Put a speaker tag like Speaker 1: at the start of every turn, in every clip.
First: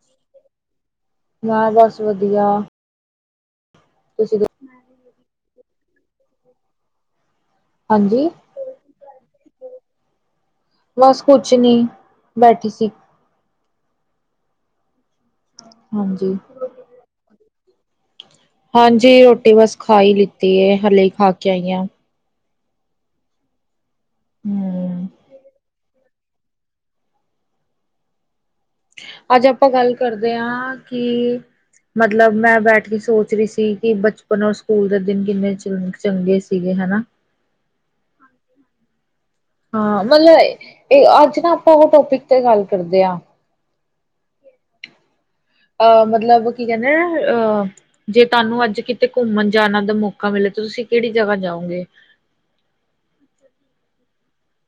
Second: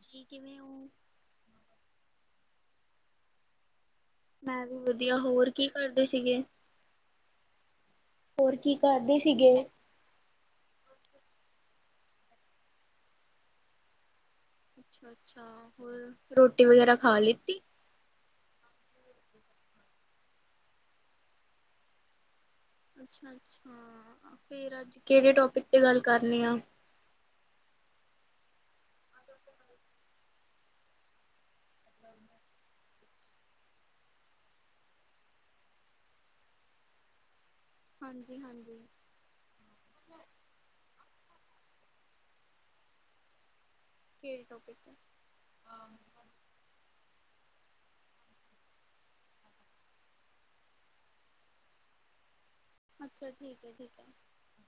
Speaker 1: ਜੀ ਕਿਵੇਂ ਉਹ
Speaker 2: ਮੈਂ ਬਸ ਵਧੀਆ ਤੁਸੀਂ ਦ
Speaker 1: ਮੈਂ ਵੀ ਵਧੀਆ ਹੋਰ ਕੀ ਕਰਦੇ ਸੀਗੇ।
Speaker 2: ਹਾਂਜੀ
Speaker 1: ਹੋਰ ਕੀ ਕਰਦੇ ਸੀਗੇ।
Speaker 2: ਬਸ ਕੁਛ ਨਹੀਂ ਬੈਠੀ ਸੀ।
Speaker 1: ਅੱਛਾ -ਅੱਛਾ ਹੋਰ
Speaker 2: ਹਾਂਜੀ
Speaker 1: ਰੋਟੀ ਵਗੈਰਾ ਖਾ ਲਿੱਤੀ।
Speaker 2: ਹਾਂਜੀ ਰੋਟੀ ਬਸ ਖਾਈ ਲਿੱਤੀ ਏ ਹੱਲੇ ਈ ਖਾ ਕੇ ਆਈ ਆਂ।
Speaker 1: ਅੱਛਾ-ਅੱਛਾ ਫੇਰ ਅੱਜ
Speaker 2: ਹਮ
Speaker 1: ਕਿਹੜੇ ਟੋਪਿਕ ਤੇ ਗੱਲ ਕਰਨੀ ਆ।
Speaker 2: ਅੱਜ ਆਪਾਂ ਗੱਲ ਕਰਦੇ ਆਂ ਕਿ ਮਤਲਬ ਮੈਂ ਬੈਠ ਤੇ ਸੋਚ ਰੀ ਸੀ ਕਿ ਬਚਪਨ ਔਰ ਸਕੂਲ ਦੇ ਦਿਨ ਕਿੰਨੇ 'ਚ ਚੰਗੇ ਸੀਗੇ ਹਨਾ।
Speaker 1: ਹਾਂਜੀ-ਹਾਂਜੀ
Speaker 2: ਹਾਂ ਮਲਬ ਏ ਏਹ ਅੱਜ ਨਾ ਆਪਾਂ ਓ ਟੋਪਿਕ ਤੇ ਗੱਲ ਕਰਦੇ ਆਂ।
Speaker 1: ਖੇਲ ਟੋਪਿਕ ਤੇ
Speaker 2: ਅ‌ ਮਤਲਬ ਕੀ ਕਹਿੰਦੇ ਅ ਜੇ ਤਾਨੂੰ ਅੱਜ ਕਿਤੇ ਘੁੰਮਨ ਜਾਨਾ ਦਾ ਮੌਕਾ ਮਿਲੇ ਤੁਸੀਂ ਕਿਹੜੀ ਜਗਾ ਜਾਓਗੇ।
Speaker 1: ਅੱਛਾ ਠੀਕ ਐ- ਠੀਕ ਐ।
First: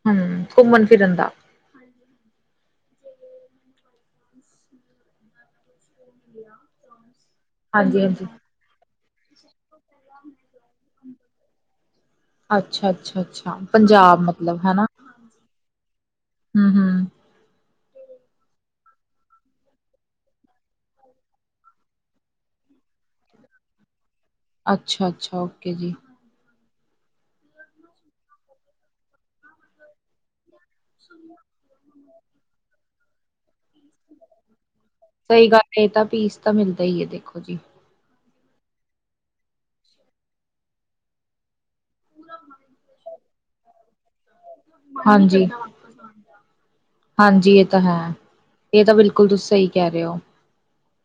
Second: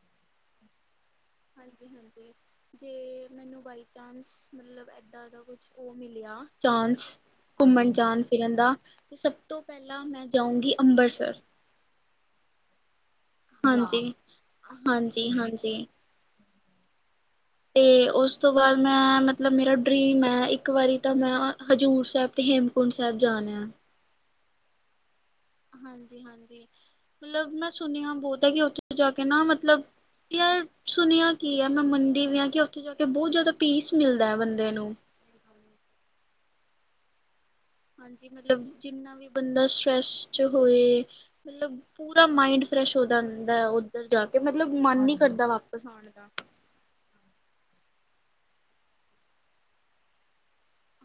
Speaker 2: ਹੂੰ ਘੁੰਮਨ ਫਿਰਨ ਦਾ
Speaker 1: ਹਾਂਜੀ- ਹਾਂਜੀ ਜੇ ਮੈਨੂੰ ਬਾਈ ਚਾਂਸ ਮਲਬ ਏਦਾ ਏਦਾਂ ਦਾ ਕੁਛ ਓ ਮਿਲਿਆ ਚਾਂਸ ਘੁੰਮਨ ਜਾਨ
Speaker 2: ਹਾਂਜੀ-ਹਾਂਜੀ।
Speaker 1: ਫਿਰਨ ਦਾ ਤੇ ਸਭ ਤੋ ਪਹਿਲਾਂ ਮੈਂ ਜਾਊਂਗੀ ਅੰਬਰਸਰ
Speaker 2: ਅੱਛਾ-ਅੱਛਾ- ਅੱਛਾ- ਪੰਜਾਬ ਮਤਲਬ ਹੈਨਾ।
Speaker 1: ਹਾਂਜੀ ਹਾਂਜੀ
Speaker 2: ਹਾਂ-ਹਾਂ
Speaker 1: [inaudible] ਤੇ ਓਸ ਤੋ‌ ਬਾਦ ਮੈਂ ਮਤਲਬ ਮੇਰਾ ਡਰੀਮ ਐ ਇਕ ਵਾਰੀ ਤਾਂ ਮੈਂ ਹਜ਼ੂਰ ਸਾਹਿਬ ਤੇ ਹੇਮ ਹੇਮਕੁੰਟ ਸੈਬ ਜਾਨਾ।
Speaker 2: ਅੱਛਾ, ਅੱਛਾ।
Speaker 1: ਹਾਂਜੀ, ਹਾਂਜੀ। ਮਤਲਬ ਮੈਂ ਸੁਨੇਆ ਬੋਤ ਐ, ਕਿ ਓਥੇ ਜਾਕੇ ਨਾ ਮਤਲਬ ਯਾਰ ਸੁਨੇਆ ਕੀ ਐ। ਮੈਂ ਮੰਦੀ ਵੀ ਆ, ਕਿ ਓਥੇ ਜਾ ਕੇ ਬੋਤ ਜੈਦਾ ਪੀਸ ਮਿਲਦਾ ਬੰਦੇ ਨੂੰ
Speaker 2: ਸਹੀ ਗੱਲ ਏ ਤਾਂ ਪੀਸ ਤਾਂ ਮਿਲਦਾ ਈ ਐ ਦੇਖੋ ਜੀ।
Speaker 1: ਹਾਂਜੀ ਮਤਲਬ ਜਿੰਨਾ ਵੀ ਬੰਦਾ ਸਟਰ੍ਰੈਸ 'ਚ ਹੋਏ। ਮਲਬ ਪੂਰਾ ਮਾਇੰਡ ਫਰੈਸ਼ ਹੋ ਜਾਂਦਾ ਓਧਰ ਜਾਕੇ ਤੇ ਮਤਲਬ ਮਨ ਨੀ
Speaker 2: ਹਾਂਜੀ,
Speaker 1: ਕਰਦਾ ਵਾਪਸ ਆਣ ਦਾ
Speaker 2: ਹਾਂਜੀ ਏ ਤਾਂ ਹੈ ਏ ਤਾਂ ਬਿਲਕੁਲ ਤੁਸੀ ਸਹੀ ਕਹਿ ਓ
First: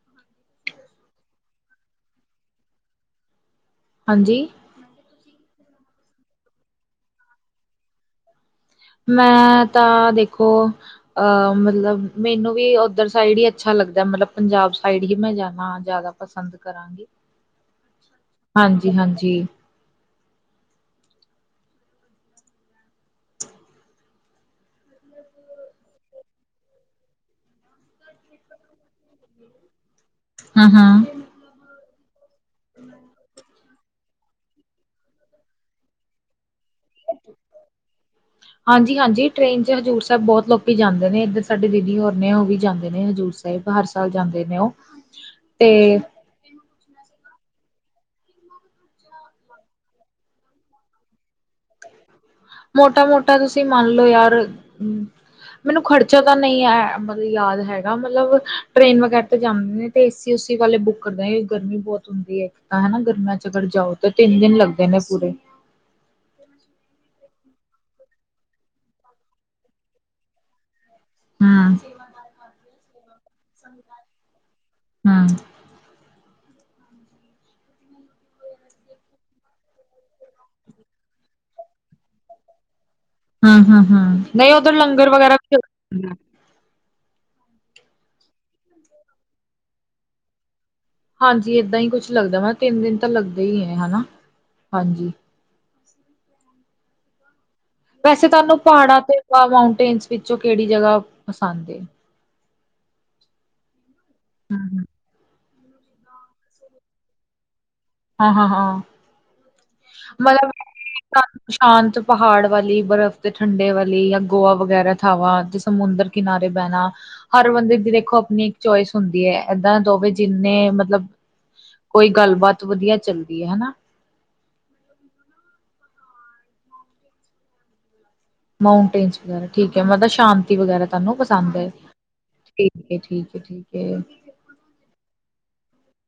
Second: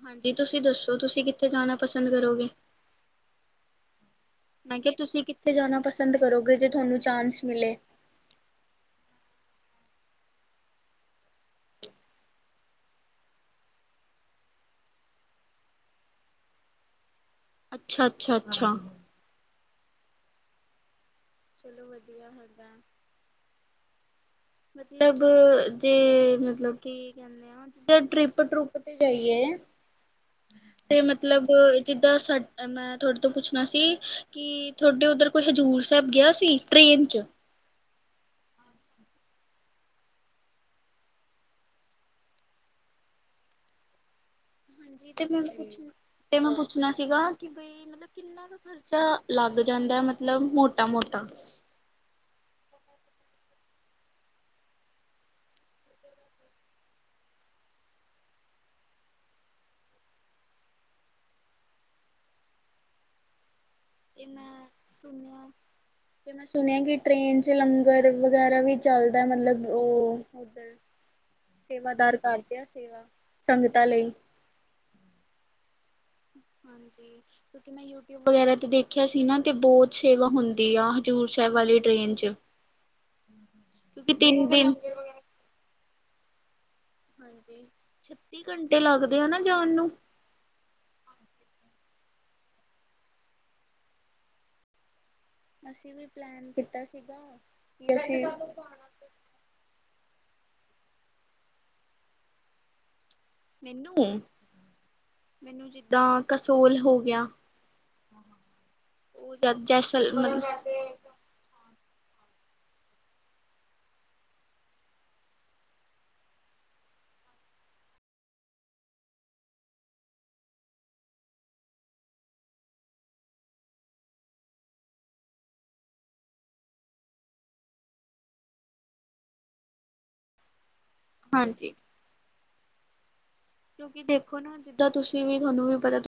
Speaker 1: ਹਾਂਜੀ ਤੁਸੀਂ ਦੱਸੋ ਤੁਸੀਂ ਕਿੱਥੇ ਜਾਣਾ ਪਸੰਦ ਕਰੋਗੇ।
Speaker 2: ਹਾਂਜੀ
Speaker 1: ਮੈਂ ਕਿਹਾ ਤੁਸੀਂ ਕਿੱਥੇ ਜਾਨਾ ਪਸੰਦ ਕਰੋਗੇ ਜੇ ਤੋਨੂੰ ਚਾਂਸ ਮਿਲੇ।
Speaker 2: ਮੈਂ ਤਾਂ ਦੇਖੋ। ਅ ਮਤਲਬ ਮੇਨੂੰ ਵੀ ਓਧਰ ਸਾਈਡ ਈ ਅੱਛਾ ਲੱਗਦਾ ਮਤਲਬ ਪੰਜਾਬ ਸਾਈਡ ਹੀ ਮੈਂ ਜਾਵਾਂ ਜਿਆਦਾ ਪਸੰਦ ਕਰਾਂਗੀ
Speaker 1: ਅੱਛਾ, ਅੱਛਾ, ਅੱਛਾ।
Speaker 2: ਹਾਂਜੀ- ਹਾਂਜੀ।
Speaker 1: ਚਲੋ ਵਦੀਆ ਹੈਦਾ ਮਤਲਬ ਜੇ ਮਤਲਬ ਕੀ ਕਹਿੰਦੇ ਜਿੱ ਟਰਿਪ- ਟਰੁਪ ਤੇ ਜਾਈਏ
Speaker 2: ਹੂੰ
Speaker 1: ਤੇ
Speaker 2: -ਹੂੰ
Speaker 1: ਮਤਲਬ ਜਿੱਦਾਂ ਸਾ ਮੈਂ ਤੁਹਾਡੇ ਤੋਂ ਪੁੱਛਣਾ ਸੀ ਕਿ, ਤੁਹਾਡੇ ਉੱਧਰ ਕੋਈ ਹਜ਼ੂਰ ਸਾਹਿਬ ਗਿਆ ਸੀ। ਟ੍ਰੇਨ ਚ
Speaker 2: ਹਾਂਜੀ -ਹਾਂਜੀ ਟਰੇੇਨ ਚ ਹਜ਼ੂਰ ਸਾਹਿਬ ਬਹੁਤ ਲੋਕੀ ਜਾਂਦੇ ਨੇ, ਇੱਧਰ ਸਾਡੇ ਦੀਦੀ ਹੋਰ ਨੇ ਉਹ ਵੀ ਜਾਂਦੇ ਨੇ ਹਜ਼ੂਰ ਸਾਹਿਬ। ਹਰ ਸਾਲ ਜਾਂਦੇ ਨੇ, ਉਹ
Speaker 1: ਹਾਂਜੀ ਤੇ ਮੈਂ ਪੁੱਛ
Speaker 2: ਤੇ
Speaker 1: ਤੇ ਮੈਂ ਪੁੱਛਣਾ ਸੀਗਾ ਕਿ ਬਈ ਮਤਲਬ ਕੀ ਕਿੰਨਾ ਕੁ ਖਰਚਾ ਲੱਗ ਜਾਂਦਾ ਐ, ਮਤਲਬ ਮੋਟਾ, ਮੋਟਾ
Speaker 2: ਮੋਟਾ- ਮੋਟਾ ਤੁਸੀਂ ਮੰਨ ਲਓ ਯਾਰ ਮੈਨੂੰ ਖ਼ਰਚਾ ਤਾਂ ਨਹੀਂ ਮਤਲਬ ਯਾਦ ਹੈਗਾ ਮਤਲਬ ਟ੍ਰੇਨ ਵਗੈਰਾ ਤੇ ਜਾਂਦੇ ਨੇ। ਤੇ ਏਸੀ ਓਸੀ ਵਾਲੇ ਬੁੱਕ ਕਰਦੇ ਹ ਗਰਮੀ ਬਹੁਤ ਹੁੰਦੀ ਹੈ, ਇੱਕ ਤਾਂ ਹਨਾ ਗਰਮੀਆਂ ਚ ਅਗਰ ਜਾਓ
Speaker 1: ਤੇ
Speaker 2: ਤਿੰਨ ਦਿਨ
Speaker 1: ਮੈਂ
Speaker 2: ਲੱਗਦੇ ਨੇ ਪੂਰੇ।
Speaker 1: ਸੁਣਿਆ ਤੇ ਮੈਂ ਸੁਣਿਆ ਕਿ ਟ੍ਰੇਨ ਚ ਲੰਗਰ ਵਗੈਰਾ ਵੀ ਚਲਦਾ, ਮਤਲਬ ਉਹ
Speaker 2: ਹੂੰ,
Speaker 1: ਸੇਵਾਦਾਰ ਕਰ ਦੇ ਆ ਸੇਵਾ, ਸੰਗਤਾਂ ਲਈ
Speaker 2: ਹਾਂ
Speaker 1: ਹਾਂਜੀ ਕਿਉਂਕਿ ਮੈਂ ਯੂਟੀ ਵਗੈਰਾ ਤੇ ਦੇਖਿਆ ਸੀ ਨਾ ਤੇ ਬਹੁਤ ਸੇਵਾ ਹੁੰਦੀ ਆ ਹਜ਼ੂਰ ਸਾਹਿਬ ਵਾਲੀ ਟਰੇਨ ਚ [inaudible]
Speaker 2: ਹੂੰ ਹੂੰ ਹੂੰ,
Speaker 1: ਕਿਉਂਕਿ ਤਿੰਨ
Speaker 2: ਨਹੀਂ ਉਧਰ
Speaker 1: ਦਿਨ
Speaker 2: ਲੰਗਰ ਵਗੈਰਾ
Speaker 1: ਹਾਂਜੀ ਛੱਤੀ ਘੰਟੇ ਲੱਗਦੇ ਆ ਨਾ ਜਾਣ ਨੂੰ
Speaker 2: ਹਾਂਜੀ ਏਦਾਂ ਹੀ ਕੁਛ ਲੱਗਦਾ, ਤਿੰਨ ਦਿਨ ਤਾਂ ਲੱਗਦਾ ਹੀ ਹੈ ਹਨਾ, ਹਾਂਜੀ
Speaker 1: ਅਸੀਂ ਵੀ ਪਲੈਨ ਕੀਤਾ ਸੀਗਾ ਕਿ ਅਸੀਂ
Speaker 2: ਵੈਸੇ ਤੁਹਾਨੂੰ ਪਹਾੜਾਂ ਤੇ ਮਾਊਂਟੇਨਸ ਵਿੱਚੋਂ ਕਿਹੜੀ ਜਗ੍ਹਾ ਪਸੰਦ ਏ
Speaker 1: ਮੈਨੂੰ,
Speaker 2: ਹੂੰ।
Speaker 1: ਮੈਨੂੰ ਜਿੱਦਾਂ ਕਸੋਲ ਹੋ ਗਿਆ।
Speaker 2: ਹਾਂ -ਹਾਂ, ਹਾਂ
Speaker 1: ਉਹ ਜੈਸਤਲ
Speaker 2: ਮਤਲਬ ਸ਼ਾਂਤ ਪਹਾੜ ਵਾਲੀ ਬਰਫ਼ ਤੇ ਠੰਡੇ ਵਾਲੀ ਜਾਂ ਗੋਆ ਵਗੈਰਾ ਥਾਵਾਂ ਸਮੁੰਦਰ ਕਿਨਾਰੇ ਬਹਿਣਾ ਹਰ ਬੰਦੇ ਦੀ ਦੇਖੋ ਆਪਣੀ ਇੱਕ ਚੋਇਸ ਹੁੰਦੀ ਹੈ, ਏਦਾਂ ਦਵੇ ਜਿੰਨੇ ਮਤਲਬ ਕੋਈ ਗੱਲਬਾਤ ਵਧੀਆ ਚੱਲਦੀ ਹੈ ਹਨਾ ਮਾਊਂਟੇਨ ਵਗੈਰਾ ਠੀਕ ਹੈ ਮਤਲਬ ਸ਼ਾਂਤੀ ਵਗੈਰਾ ਤੁਹਾਨੂੰ ਪਸੰਦ
Speaker 1: ਹਾਂਜੀ
Speaker 2: ਹੈ। ਠੀਕ, ਠੀਕ, ਠੀਕ ਹੈ
Speaker 1: ਕਿਉਂਕਿ ਦੇਖੋ ਨਾ ਜਿੱਦਾਂ ਤੁਸੀਂ ਵੀ ਤੁਹਾਨੂੰ ਵੀ ਪਤਾ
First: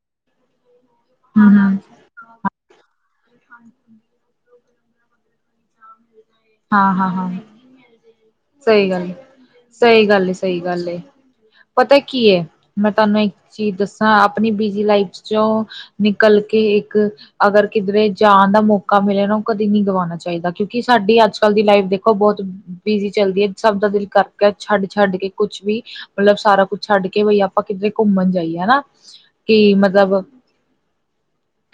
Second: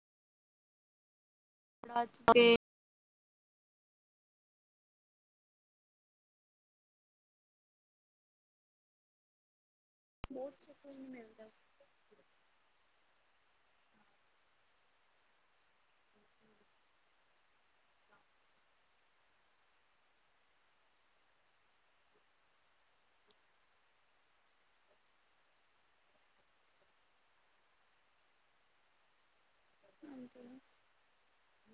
Speaker 2: [unintelligible]
Speaker 1: [unintelligible]
Speaker 2: ਹਾਂਜੀ ਹਾਂ ਹਾਂ, ਹਾਂ -ਹਾਂ ਸਹੀ ਗੱਲ ਸਹੀ ਗੱਲ ਏ ਸਹੀ
Speaker 1: ਬਹੁਤ
Speaker 2: ਗੱਲ
Speaker 1: ਸਕੂਨ
Speaker 2: ਏ
Speaker 1: ਮਿਲਦਾ
Speaker 2: ਪਤਾ ਕੀ ਹੈ ਮੈਂ ਤੁਹਾਨੂੰ ਇੱਕ ਚੀਜ਼ ਦੱਸਾਂ, ਆਪਣੀ ਬਿਜ਼ੀ ਲਾਈਫ ਚੋ ਨਿਕਲ ਕੇ ਇੱਕ ਅਗਰ ਕਿਧਰੇ ਜਾਣ ਦਾ ਮੌਕਾ ਮਿਲੇ ਨਾ, ਉਹ ਕਦੇ ਨਹੀਂੀ ਗਵਾਉਣਾ ਚਾਹੀਦਾ, ਕਿਉਂਕਿ ਸਾਡੀ ਅੱਜ ਚਲਦੀ ਲਾਈਫ ਦੇਖੋ ਬਹੁਤ ਬਿਜੀ ਚੱਲਦੀ ਹੈ, ਸਭ ਦਾ ਦਿਲ ਕਰਕੇ ਛੱਡ -ਛੱਡ ਕੇ ਕੁਛ ਵੀ ਮੱਤਲਬ ਸਾਰਾ ਕੁੱਛ ਛੱਡ ਕੇ ਬਈ ਆਪਾਂ ਕਿੱਧਰੇ ਘੁੰਮਣ ਜਾਈਏ ਹਨਾ ਕੀ ਮੱਤਲਬ
Speaker 1: ਹਾਂਜੀ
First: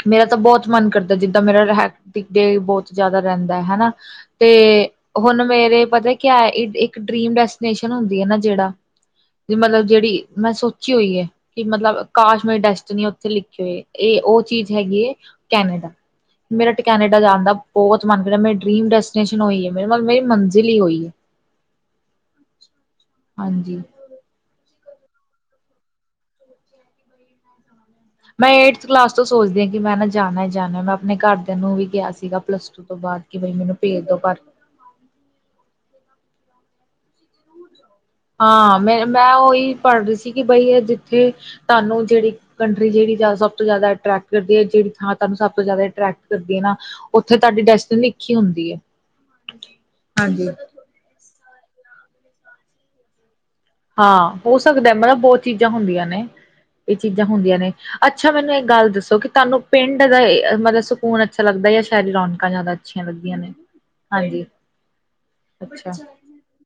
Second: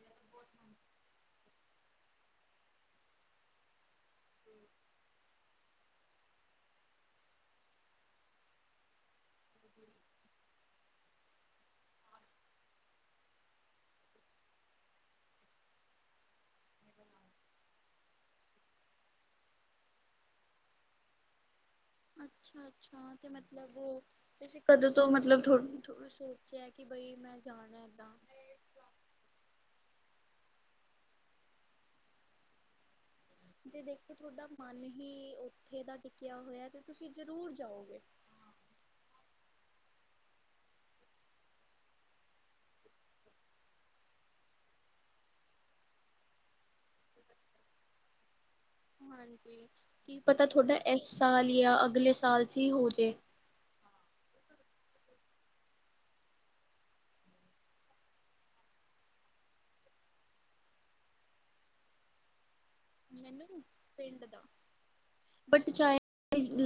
Speaker 2: ਮੇਰਾ ਤਾਂ ਬਹੁਤ ਮਨ ਕਰਦਾ ਜਿੱਦਾਂ ਮੇਰਾ ਹੈਕਟ੍ਰਿਕ ਡੇ ਬਹੁੱਤ ਜ਼ਿਆਦਾ ਰਹਿੰਦਾ ਹੈ ਹਨਾ ਤੇ ਹੁਣ ਮੇਰੇ ਪਤਾ ਕਿਆ ਇੱਕ ਡਰੀਮ ਡੈਸਟੀਨੇਸ਼ਨ ਹੁੰਦੀ ਹੈ ਨਾ ਜਿਹੜਾ ਵੀ ਮੱਤਲਬ ਜਿਹੜੀ ਮੈਂ ਸੋਚੀ ਹੋਈ ਹੈ ਕਿ ਮੱਤਲਬ ਕਾਸ਼ਮੀ ਡੈਸਟਨੀ ਉੱਥੇ ਲਿਖਿਏ ਇਹ ਉਹ ਚੀਜ਼ ਹੈਗੀ ਹੈ ਕੈਨੇਡਾ ਮੇਰਾ ਤਾਂ ਕੈਨੇਡਾ ਜਾਣ ਦਾ ਬਹੁਤ ਮਨ ਕਰਦਾ ਮੈਂ ਡਰੀਮ ਡੈਸ ਟੇਂਨਸ਼ਨ ਹੋਈ ਏ ਮੇਰੇ ਨਾਲ ਮੇਰੀ ਮੰਜ਼ਿਲ ਈ ਉਹੀ ਐਂ
Speaker 1: ਅੱਛਾ ਅੱਛਾ ਤੇ ਮੱਤਲਬ
Speaker 2: ਹਾਂਜੀ
Speaker 1: ਉਹ ਤੁਸੀਂ ਕਦੋਂ ਤੋਂ ਮੱਤਲਬ ਥੋ ਸੋਚਿਆ ਕਿ ਬਈ ਮੈਂ ਜਾਣਾ ਇੱਦਾਂ
Speaker 2: ਮੈਂ ਏਟਥ ਕਲਾਸ ਤੋਂ ਸੋਚਦੀ ਹਾਂ ਕਿ ਮੈਂ ਨਾ ਜਾਣਾ ਐ ਜਾਣਾ ਮੈਂ ਆਪਣੇ ਘਰਦਿਆਂ ਨੂੰ ਵੀ ਕਿਆ ਸੀਗਾ ਪਲੱਸ ਟੂ ਤੋਂ ਬਾਅਦ ਕਿ ਬਈ ਮੈਨੂੰ
Speaker 1: ਜੇ
Speaker 2: ਭੇਜ
Speaker 1: ਦੇਖੋ
Speaker 2: ਦੋ ਪਰ
Speaker 1: ਤੁਹਾਡਾ ਮਨ ਹੀ ਉੱਥੇ ਦਾ ਟਿੱਕਿਆ ਹੋਇਆ ਤੇ ਤੁਸੀਂ ਜ਼ਰੂਰ ਜਾਓਗੇ
Speaker 2: ਹਾਂ ਮੈਂ ਮੈਂ ਉਹੀ ਪੜ੍ਹ ਰਹੀ ਸੀ ਕਿ ਬਈ ਇਹ ਜਿੱਥੇ ਤੁਹਾਨੂੰ ਜਿਹੜੀ ਕੰਟਰੀ ਜਿਹੜੀ ਸਭ ਤੋਂ ਜ਼ਿਆਦਾ ਅਟਰੈਕਟ ਕਰਦੀ ਹੈ ਜਿਹੜੀ ਥਾਂ ਤੁਹਾਨੂੰ ਸਭ ਤੋਂ ਜ਼ਿਆਦਾ ਅਟਰੈਕਟ ਕਰਦੀ ਐ ਨਾ ਉੱਥੇ ਤੁਹਾਡੀ ਡੈਸਟਿਨ ਲਿਖੀ ਹੁੰਦੀ ਏ
Speaker 1: ਹਾਂਜੀ ਕੀ ਪਤਾ ਤੁਹਾਡਾ ਇਸ ਸਾਲ ਜਾਂ ਅਗਲੇ ਸਾਲ ਚ 'ਈ ਹੋ ਜੇ।
Speaker 2: ਹਾਂ ਹੋ ਸਕਦਾ ਮਤਲਬ ਬਹੁਤ ਚੀਜ਼ਾਂ ਹੁੰਦੀਆਂ ਨੇ। ਇਹ ਚੀਜ਼ਾਂ ਹੁੰਦੀਆਂ ਨੇ ਅੱਛਾ ਮੈਨੂੰ ਇਕ ਗੱਲ ਦੱਸੋ, ਕਿ ਤੁਹਾਨੂੰ ਪਿੰਡ ਗਏ ਮਤਲਬ ਫੂਨ ਅੱਛ ਲੱਗਦਾ ਹੈ ਸ਼ਰੀ ਰੌਕ ਜ਼ਿਆਦਾ ਅੱਛੀਆਂ ਲੱਗਦੀਆਂ ਨੇ
Speaker 1: ਮੈਨੂੰ ਪਿੰਡ ਦਾ,
Speaker 2: ਹਾਂਜੀ
Speaker 1: ਬਟ
Speaker 2: ਅੱਛਾ।
Speaker 1: ਚਾਏ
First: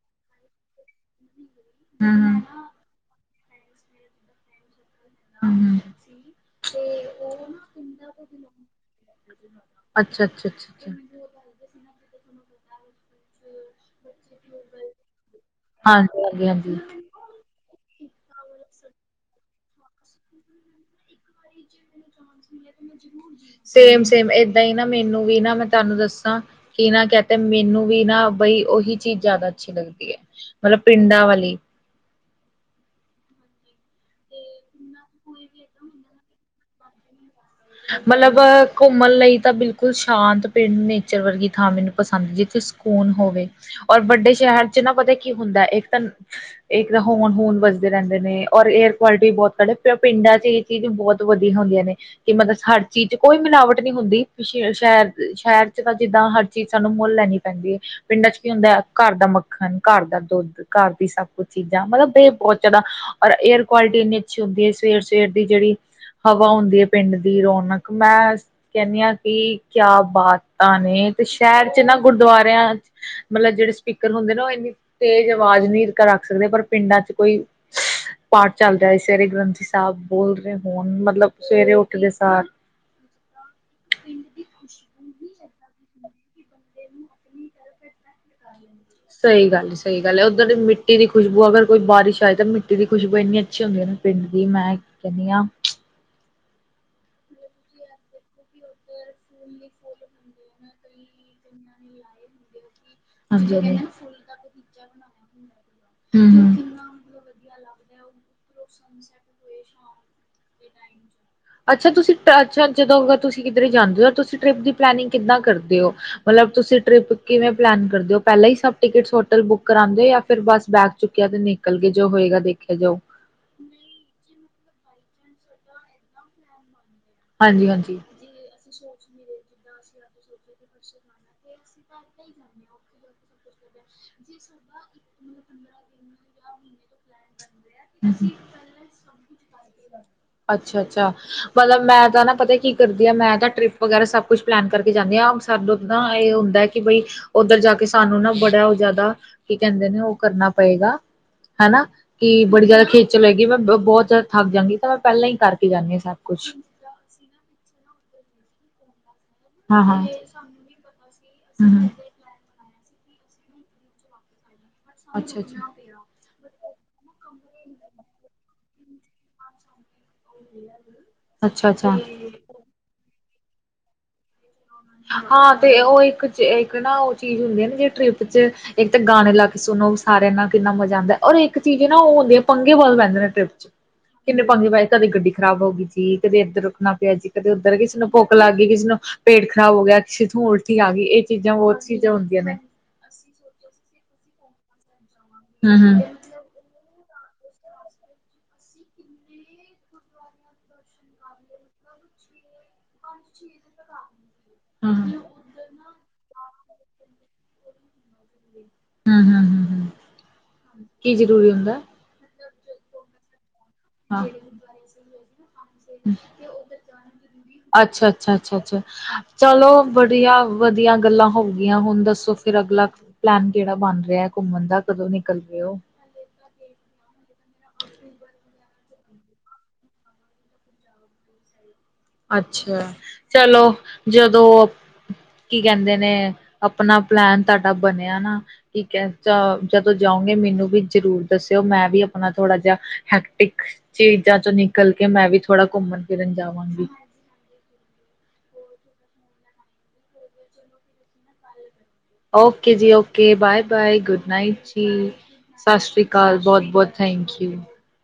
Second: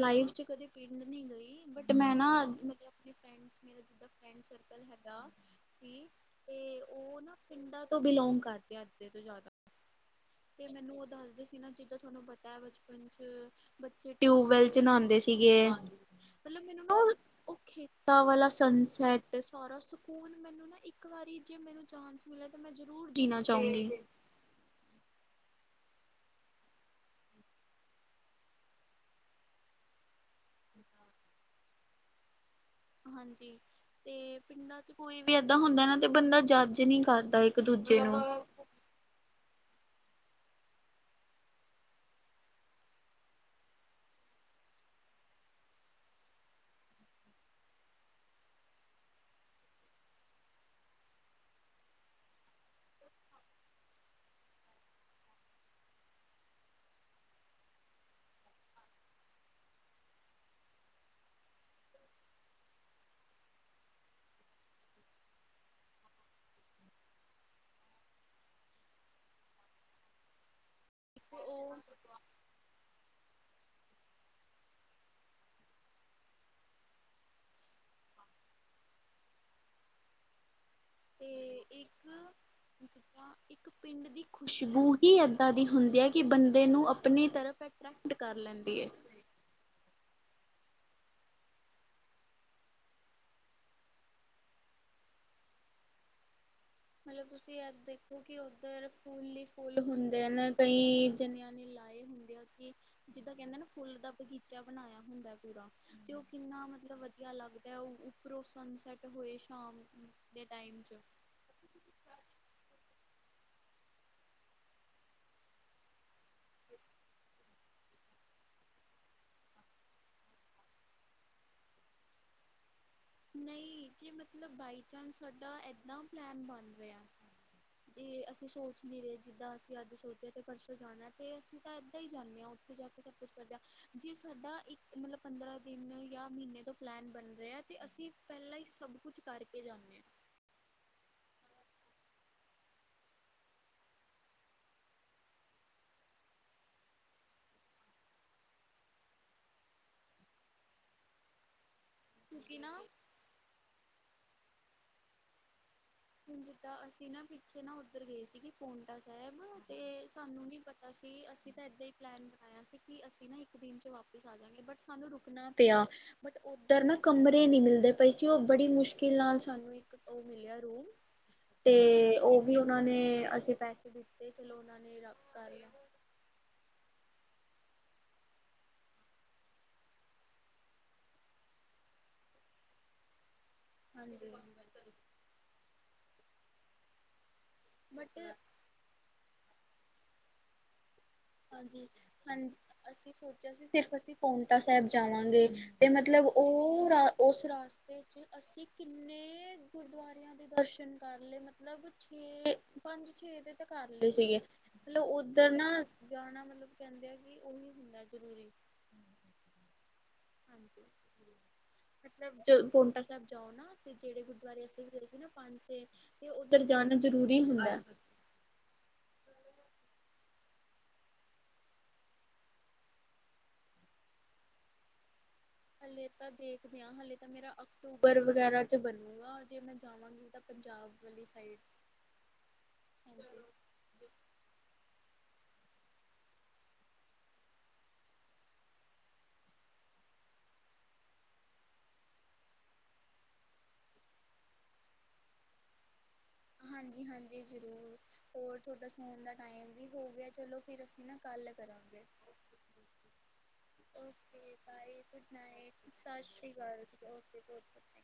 Speaker 1: ਲਾਈਫ ਚ ਕਦੇ ਪਿੰਡ ਨਹੀਂ ਗਈ ਬਟ ਮੈਂ
Speaker 2: ਹੂੰ
Speaker 1: ਨਾ
Speaker 2: ਹੂੰ।
Speaker 1: ਮਤਲਬ ਆਪਣੇ ਫਰੈਂਡ [unintelligible] ਫਰੈਂਡ ਸਰਕਲ ਹੈਗਾ
Speaker 2: ਹੂੰ
Speaker 1: ਸੀ
Speaker 2: ਹੂੰ।
Speaker 1: ਤੇ ਉਹ ਨਾ ਪਿੰਡਾਂ ਤੋਂ ਬਿਲੋਂਗ ਕਰਦੇ ਅੱਧੇ ਤੋਂ ਜ਼ਿਆਦਾ
Speaker 2: ਅੱਛਾ ਅੱਛਾ
Speaker 1: ਤੇ
Speaker 2: ਅੱਛਾ ਅੱਛਾ
Speaker 1: ਮੈਨੂੰ ਉਹ ਦੱਸਦੇ ਸੀ ਨਾ ਜਿੱਦਾਂ ਤੁਹਾਨੂੰ ਪਤਾ ਹੈ ਬੱਚਪਨ ਚ ਬੱਚੇ ਟਿਊਬਵੈਲ ਚ ਨਹਾਉਂਦੇ ਸੀਗੇ
Speaker 2: ਹਾਂਜੀ ਹਾਂਜੀ
Speaker 1: ਮੱਤਲਬ ਮੈਨੂੰ ਨਾ
Speaker 2: ਹਾਂਜੀ
Speaker 1: ਉਹ ਖੇਤਾਂ ਵਾਲਾ ਸਨਸੈਟ ਸਾਰਾ ਸਕੂਨ ਮੈਨੂੰ ਨਾ ਇੱਕ ਵਾਰੀ ਜੇ ਮੈਨੂੰ ਜਾਣ
Speaker 2: ਸੇਮ ਸੇਮ ਏਦਾਂ ਈ ਨਾ ਮੈਨੂੰ ਵੀ ਨਾ ਮੈਂ ਤੁਹਾਨੂੰ ਦੱਸਾਂ ਕਿਨਾ ਕਹਿ ਤੇ ਮੈਨੂੰ ਵੀ ਨਾ ਬਈ ਉਹੀ ਚੀਜ਼ ਜ਼ਿਆਦਾ ਅੱਛੀ ਲੱਗਦੀ ਐ ਮੱਤਲਬ ਪਿੰਡਾਂ ਵਾਲੀ
Speaker 1: ਹਾਂਜੀ ਤੇ ਪਿੰਡਾਂ ਚ ਕੋਈ ਵੀ ਏਦਾਂ ਹੁੰਦਾ ਨਾ ਤੇ ਬੰਦਾ ਜੱਜ ਨਹੀਂ ਕਰਦਾ ਦੂਜੇ
Speaker 2: ਮੱਤਲਬ
Speaker 1: ਨੂੰ
Speaker 2: ਘੁੰਮਣ ਲਈ ਤਾਂ ਬਿਲਕੁਲ ਸ਼ਾਂਤ ਪਿੰਡ ਨੇਚਰ ਵਰਗੀ ਥਾਂ ਮੈਨੂੰ ਪਸੰਦ ਜਿੱਥੇ ਸਕੂਨ ਹੋਵੇ ਔਰ ਵੱਡੇ ਸ਼ਹਿਰ ਚ ਨਾ ਪਤਾ ਕੀ ਹੁੰਦਾ ਇੱਕ ਤਾਂ ਇੱਕ ਤਾਂ ਹੋਰਣ ਹੂਰਣ ਵਜਦੇ ਰਹਿੰਦੇ ਨੇ ਔਰ ਏਅਰ ਕੁਆਲਿਟੀ ਵੀ ਬਹੁੱਤ ਘੱਟ ਹੈ ਪਿੰਡਾਂ ਚ ਈ ਚੀਜ਼ ਬਹੁਤ ਵਧੀਆ ਹੁੰਦੀਆਂ ਨੇ ਕਿ ਮੱਤਲਬ ਹਰ ਚੀਜ਼ ਚ ਕੋਈ ਮਿਲਾਵਟ ਨਹੀਂ ਹੁੰਦੀ ਸ਼ਹਿਰ ਸ਼ਹਿਰ ਚੱ ਤਾਂ ਜਿੱਦਾਂ ਹਰ ਚੀਜ਼ ਸਾਨੂੰ ਮੁੱਲ ਲੈਣੀ ਪੈਂਦੀ ਹੈ ਪਿੰਡਾਂ ਚ ਕੀ ਹੁੰਦਾ ਘਰ ਦਾ ਮੱਖਣ ਘਰ ਦਾ ਦੁੱਧ ਘਰ ਦੀ ਸਭ ਕੁੱਛ ਚੀਜ਼ਾਂ ਮੱਤਲਬ ਇਹ ਬਹੁੱਤ ਜ਼ਿਆਦਾ ਔਰ ਏਅਰ ਕੁਆਲਿਟੀ ਇੰਨੀ ਅੱਛੀ ਹੁੰਦੀ ਹੈ ਸਵੇਰ ਸਵੇਰ ਦੀ ਜਿਹੜੀ ਹਵਾ ਹੁੰਦੀ ਹੈ ਪਿੰਡ ਦੀ ਰੌਣਕ ਮੈਂ ਕਹਿੰਦੀ ਹਾਂ ਕਿ ਕਿਆ ਬਾਤ ਨੇ ਤੇ ਸ਼ਹਿਰ
Speaker 1: ਉਹ
Speaker 2: ਚ ਨਾ ਗੁਰਦੁਆਰਿਆਂ ਮੱਤਲਬ ਜਿਹੜੇ ਸਪੀਕਰ ਹੁੰਦੇ ਨਾ ਉਹ ਇੰਨੀ ਤੇਜ਼ ਆਵਾਜ਼ ਨਹੀਂ ਰੱਖ ਸਕਦੇ ਪਰ ਪਿੰਡਾਂ ਚ ਕੋਈ ਪਾਠ ਚੱਲ ਰਿਹਾ ਹੈ ਸਵੇਰੇ ਗ੍ਰੰਥੀ ਸਾਹਿਬ ਬੋਲ ਰਹੇ ਹੋਣ ਮੱਤਲਬ ਸਵੇਰੇ ਉੱਠਦੇ ਸਾਰ
Speaker 1: ਜਾ ਇੱਕ [unintelligible] ਪਿੰਡ ਦੀ ਖੁਸ਼ਬੂ ਹੀ ਇਦਾਂ ਦੀ ਹੁੰਦੀ ਹੈ ਕਿ ਬੰਦੇ ਨੂੰ ਆਪਣੀ ਤਰਫ [unintelligible] ਕਰ ਲੈਂਦੀ ਹੈ
Speaker 2: ਸਹੀ ਗੱਲ ਹੈ ਸਹੀ ਗੱਲ ਉੱਧਰ ਮਿੱਟੀ ਦੀ ਖੁਸ਼ਬੂ ਅਗਰ ਬਾਰਿਸ਼ ਆਏ ਤਾਂ ਮਿੱਟੀ ਦੀ ਖੁਸ਼ਬੂ ਇੰਨੀ ਅੱਛੀ ਹੁੰਦੀ ਨਾ ਪਿੰਡ ਦੀ ਮੈਂ ਕੀ ਕਹਿੰਦੀ ਆਂ
Speaker 1: ਮੱਤਲਬ ਤੁਸੀਂ ਇਹ ਦੇਖੋ ਕਿ ਫਿਰ ਫੁੱਲ ਹੀ ਫੁੱਲ ਹੁੰਦੇ ਨੇ, ਕਈ ਜਨਿਆਂ ਨੇ ਲਾਏ ਹੁੰਦੇ ਆ ਕਿ। ਜਿੱਦਾਂ ਕਹਿੰਦੇ ਨਾ, ਫੁੱਲ ਦਾ ਬਗੀਚਾ ਬਣਾਇਆ ਹੁੰਦਾ ਪੂਰਾ, ਤੇ ਉਹ ਕਿੰਨਾ ਮਤਲਬ ਵਧੀਆ ਲੱਗਦਾ। ਅਤੇ ਉੱਪਰੋਂ ਸਨਸੈੱਟ ਹੋਏ ਸ਼ਾਮ ਦੇ ਟਾਈਮ 'ਚ
Speaker 2: ਅੱਛਾ ਤੁਸੀਂ [unintelligible] ਛਾ ਜਦੋਂ ਅਗਰ ਤੁਸੀਂ ਕਿੱਧਰੇ ਜਾਂਦੇ ਹੋ, ਤੁਸੀਂ ਟ੍ਰਿਪ ਦੀ ਪਲੈਨਿੰਗ ਕਿਦਾ ਕਰਦੇ ਓ। ਮਤਲਬ ਤੁਸੀਂ ਟ੍ਰਿਪ ਕਿਵੇਂ ਪਲੈਨ ਕਰਦੇ ਹੋ, ਪਹਿਲਾਂ ਹੀ ਸਭ ਟਿਕਟ ਹੋਟਲ ਬੁੱਕ ਕਰਾਉਂਦੇ ਹੋ ਜਾਂ ਫਿਰ ਬਸ ਬੇਗ ਚੁੱਕਿਆ ਤੇ ਨਿਕਲ ਗਏ, ਜੋ ਹੋਏਗਾ ਦੇਖਿਆ ਜਾਊ।
Speaker 1: ਨਹੀਂ, ਜੇ ਮਤਲਬ ਬਾਈ ਚਾਂਸ ਤੁਹਾਡਾ ਏਦਾਂ ਪਲੈਨ ਬਣ ਰਿਹਾ।
Speaker 2: ਹਾਂਜੀ-ਹਾਂਜੀ
Speaker 1: ਤੇ ਅਸੀਂ ਸੋਚ ਨੀ ਰਹੇ, ਜਿੱਦਾਂ ਅਸੀਂ ਅੱਜ ਸੋਚਿਆ ਤੇ ਪਰਸੋਂ ਜਾਣਾ ਤੇ ਅਸੀਂ ਤਾਂ ਇੱਦਾਂ ਹੀ ਜਾਂਦੇ ਹਾ ਓਥੇ। ਉੱਥੇ ਜਾ ਕੇ ਸਭ ਕੁੱਛ ਕਰਦੇ ਆ, ਜੇ ਸਾਡਾ ਇੱਕ ਮਤਲਬ ਪੰਦਰਾਂ ਦਿਨ ਜਾਂ ਮਹੀਨੇ ਤੋਂ ਪਲੈਨ ਬਣ ਰਿਹਾ। ਤੇ, ਅਸੀਂ ਪਹਿਲਾਂ ਹੀ ਸਭ ਕੁਝ ਕਰਕੇ ਜਾਂਦੇ ਹਾਂ।
Speaker 2: ਅੱਛਾ-ਅੱਛਾ ਮਤਲਬ ਮੈਂ ਤਾਂ ਨਾ ਪਤਾ ਕੀ ਕਰਦੀ ਆ, ਮੈਂ ਤਾਂ ਟ੍ਰਿਪ ਵਗੈਰਾ ਸਭ ਕੁੱਛ ਪਲੈਨ ਕਰਕੇ ਜਾਂਦੀ ਆ। ਸਾਨੂੰ ਨਾ ਇਹ ਹੁੰਦਾ ਹੈ ਕਿ ਬਈ ਉੱਧਰ ਜਾ ਕੇ ਸਾਨੂੰ ਨਾ ਬੜਾ ਉਹ ਜ਼ਿਆਦਾ ਕੀ ਕਹਿੰਦੇ ਨੇ ਉਹ ਕਰਨਾ ਪਏਗਾ ਹਨਾ ਕਿ
Speaker 1: ਕਿਉਂਕਿ
Speaker 2: ਬੜੀ
Speaker 1: ਨਾ
Speaker 2: ਜ਼ਿਆਦਾ ਖੇਚਲ ਹੈਗੀ ਮੈਂ ਬਹੁਤ ਜ਼ਿਆਦਾ ਥੱਕ ਜਾਂਗੀ ਤਾਂ ਮੈਂ ਪਹਿਲਾਂ ਹੀ ਕਰਕੇ ਜਾਂਦੀ ਹਾਂ ਸਾਰਾ
Speaker 1: ਹੁ ਜਿੱਦਾਂ ਅਸੀਂ ਨਾ ਪਿੱਛੇ ਨਾ ਉੱਧਰ ਗਏ ਸੀਗੇ ਪਾਉਂਟਾ ਸਾਹਿਬ
Speaker 2: ਹਾਂ ਹਾਂ
Speaker 1: ਤੇ ਸਾਨੂੰ ਨੀ ਪਤਾ ਸੀ ਅਸੀਂ ਤਾਂ ਇਦਾਂ
Speaker 2: ਹਮ
Speaker 1: ਹੀ ਪਲੈਨ ਆਇਆ ਸੀ ਕਿ ਅਸੀਂ ਨਾ ਇੱਕ ਦਿਨ ਚ ਵਾਪਿਸ ਆ ਜਾਗੇ ਬਟ ਸਾਨੂੰ
Speaker 2: ਅੱਛਾ
Speaker 1: ਰੁਕਣਾ
Speaker 2: ਅੱਛਾ
Speaker 1: ਪਿਆ ਬਟ ਉੱਧਰ ਨਾ ਕਮਰੇ ਨਹੀਂ ਮਿਲਦੇ ਪਏ ਸੀ ਉਹ ਬੜੀ ਮੁਸ਼ਕਿਲ ਨਾਲ ਸਾਨੂੰ ਇੱਕ ਉਹ ਮਿਲਿਆ ਰੂਮ
Speaker 2: ਅੱਛਾ ਅੱਛਾ
Speaker 1: ਤੇ ਉਹ ਵੀ ਉਹਨਾਂ ਨੇ ਅਸੀਂ ਪੈਸੇ ਦਿੱਤੇ ਚਲੋ ਉਹਨਾਂ ਨੇ ਰ ਕਰ
Speaker 2: ਹਾਂ
Speaker 1: ਲਿਆ
Speaker 2: ਉਹ ਇੱਕ ਤੇ, ਇੱਕ ਨਾ ਉਹ ਚੀਜ਼ ਹੁੰਦੀ ਹੈ ਨਾ ਜੇ ਟਰਿੱਪ 'ਚ ਇੱਕ ਤਾਂ ਗਾਣੇ ਲਾ ਕੇ ਸੁਣੋ ਸਾਰਿਆਂ ਨਾਲ ਕਿੰਨਾ ਮਜ਼ਾ ਆਂਦਾ, ਔਰ ਇੱਕ ਚੀਜ਼ ਨਾ ਉਹ ਹੁੰਦੀ ਹੈ ਪੰਗੇ ਬਹੁਤ ਲੈਂਦੇ ਨੇ ਟ੍ਰਿਪ ਚ।
Speaker 1: ਹਾਂਜੀ
Speaker 2: ਕਿੰਨੇ ਪੰਗੇ ਪਏ, ਕਦੀ ਗੱਡੀ ਖ਼ਰਾਬ ਹੋ ਗਈ ਜੀ, ਕਦੇ ਇੱਧਰ ਰੁਕਣਾ ਪਿਆ ਜੀ, ਕਦੇ ਉੱਧਰ ਕਿਸੇ ਨੂੰ
Speaker 1: ਬਟ
Speaker 2: ਭੁੱਖ ਲੱਗ-'- ਕਿਸੇ ਨੂੰ ਪੇਟ ਖ਼ਰਾਬ ਹੋ ਗਿਆ, ਕਿਸੇ ਤੋਂ ਉਲਟੀ ਆ ਗਈ, ਇਹ ਚੀਜ਼ਾਂ ਬਹੁਤ
Speaker 1: ਹਾਂਜੀ
Speaker 2: ਚੀਜ਼ਾਂ ਹੁੰਦੀਆਂ
Speaker 1: ਹਾਂਜੀ
Speaker 2: ਨੇ।
Speaker 1: ਅਸੀਂ ਸੋਚਿਆ ਸੀ ਸਿਰਫ ਅਸੀਂ ਪਾਉਂਟਾ ਸਾਹਿਬ ਜਾਵਾਂਗੇ, ਤੇ ਮਤਲਬ ਉਹ, ਉਸ ਰਸਤੇ ਚ ਅਸੀਂ ਕਿੰਨੇ ਤੇ, ਗੁਰਦੁਆਰਿਆਂ ਦੇ ਦਰਸ਼ਨ ਕਰ ਲਏ ਮਤਲਬ। ਮਤਲਬ, ਛੇ ਪੰਜ ਛੇ ਦੇ ਤਾਂ ਕਰ ਲਏ ਸੀਗੇ।
Speaker 2: ਉੱਧਰ ਨਾ
Speaker 1: ਮਤਲਬ ਉੱਧਰ ਨਾ, ਜਾਣਾ ਮਤਲਬ ਕਹਿੰਦੇ ਆ ਕਿ ਉਹੀ ਹੁੰਦਾ ਜ਼ਰੂਰੀ।
Speaker 2: ਹਮ-ਹਮ-ਹਮ-ਹਮ,
Speaker 1: ਹਾਂਜੀ
Speaker 2: ਕੀ ਜਰੂਰੀ ਹੁੰਦਾ।
Speaker 1: ਮਤਲਬ, ਜਦੋਂ ਪਾਉਂਟਾ ਸਾਹਿਬ ਜਾਓ ਨਾ ਤੇ ਜਿਹੜੇ
Speaker 2: ਹਾਂ।
Speaker 1: ਗੁਰਦੁਆਰੇ ਅਸੀ ਗਏ ਸੀ ਨਾ, ਪੰਜ ਛੇ ਉੱਧਰ ਜਾਣਾ ਜਰੂਰੀ ਹੁੰਦਾ।
Speaker 2: ਅੱਛਾ-ਅੱਛਾ-ਅੱਛਾ ਚਲੋ ਬੜੀਆ ਵਧੀਆ ਗੱਲਾਂ ਹੋਗੀਆਂ, ਹੁਣ ਦੱਸੋ ਫਿਰ ਅਗਲਾ ਪਲੈਨ ਕਿਹੜਾ ਬਣ ਰਿਹਾ ਘੁੰਮਣ ਦਾ, ਕਦੋਂ ਨਿਕਲ ਰਹੇ ਹੋ।
Speaker 1: ਹਲੇੇ ਤਾਂ ਦੇਖਦੇ ਹਾਂ, ਹਲੇੇ ਤਾਂ ਮੇਰਾ ਅਕਤੂਬਰ ਵਗੈਰਾ ਚ ਬਣੂਗਾ ਜੇ ਮੈਂ ਜਾਵਾਂਗੀ। ਪੰਜਾਬ ਵਾਲੀ ਸਾਈਡ
Speaker 2: ਅੱਛਾ,
Speaker 1: ਹਾਂਜੀ
Speaker 2: ਚਲੋ ਜਦੋਂ ਕੀ ਕਹਿੰਦੇ ਨੇ, ਆਪਣਾ ਪਲੈਨ ਤੁਹਾਡਾ ਬਣਿਆ ਨਾ ਠੀਕ ਹੈ, ਚ ਜਦੋਂ ਜਾਓਗੇ ਮੈਨੂੰ ਵੀ ਜ਼ਰੂਰ ਦੱਸਿਓ ਮੈਂ ਵੀ ਆਪਣਾ ਥੋੜਾ ਜਿਹਾ ਹੈਕਟਿਕ ਚੀਜ਼ਾਂ ਚੋਂ ਨਿਕਲ ਕੇ ਮੈਂ ਵੀ ਥੋੜਾ ਘੁੰਮਣ ਫਿਰਨ ਜਾਵਾਂਗੀ।
Speaker 1: ਹਾਂਜੀ-ਹਾਂਜੀ ਜੀ ਜ਼ਰੂਰ, ਹੋਰ ਤੁਹਾਡਾ ਸੌਣ ਦਾ ਟਾਈਮ ਵੀ ਹੋ ਗਿਆ ਚਲੋ ਫਿਰ ਅਸੀਂ ਨਾ ਕੱਲ ਕਰਾਂਗੇ।
Speaker 2: ਓਕੇ ਜੀ okay, bye bye good
Speaker 1: okay
Speaker 2: night
Speaker 1: bye
Speaker 2: ਜੀ।
Speaker 1: ਗੁੱਡ ਨਾਈਟ
Speaker 2: ਸਤਿ ਸ਼੍ਰੀ ਅਕਾਲ ਬਹੁਤ-ਬਹੁਤ
Speaker 1: ਜੀ ਓਕੇ
Speaker 2: ਥੈਂਕ
Speaker 1: ਬਹੁਤ
Speaker 2: ਯੂ
Speaker 1: ਬਹੁਤ ਥੈਂਕ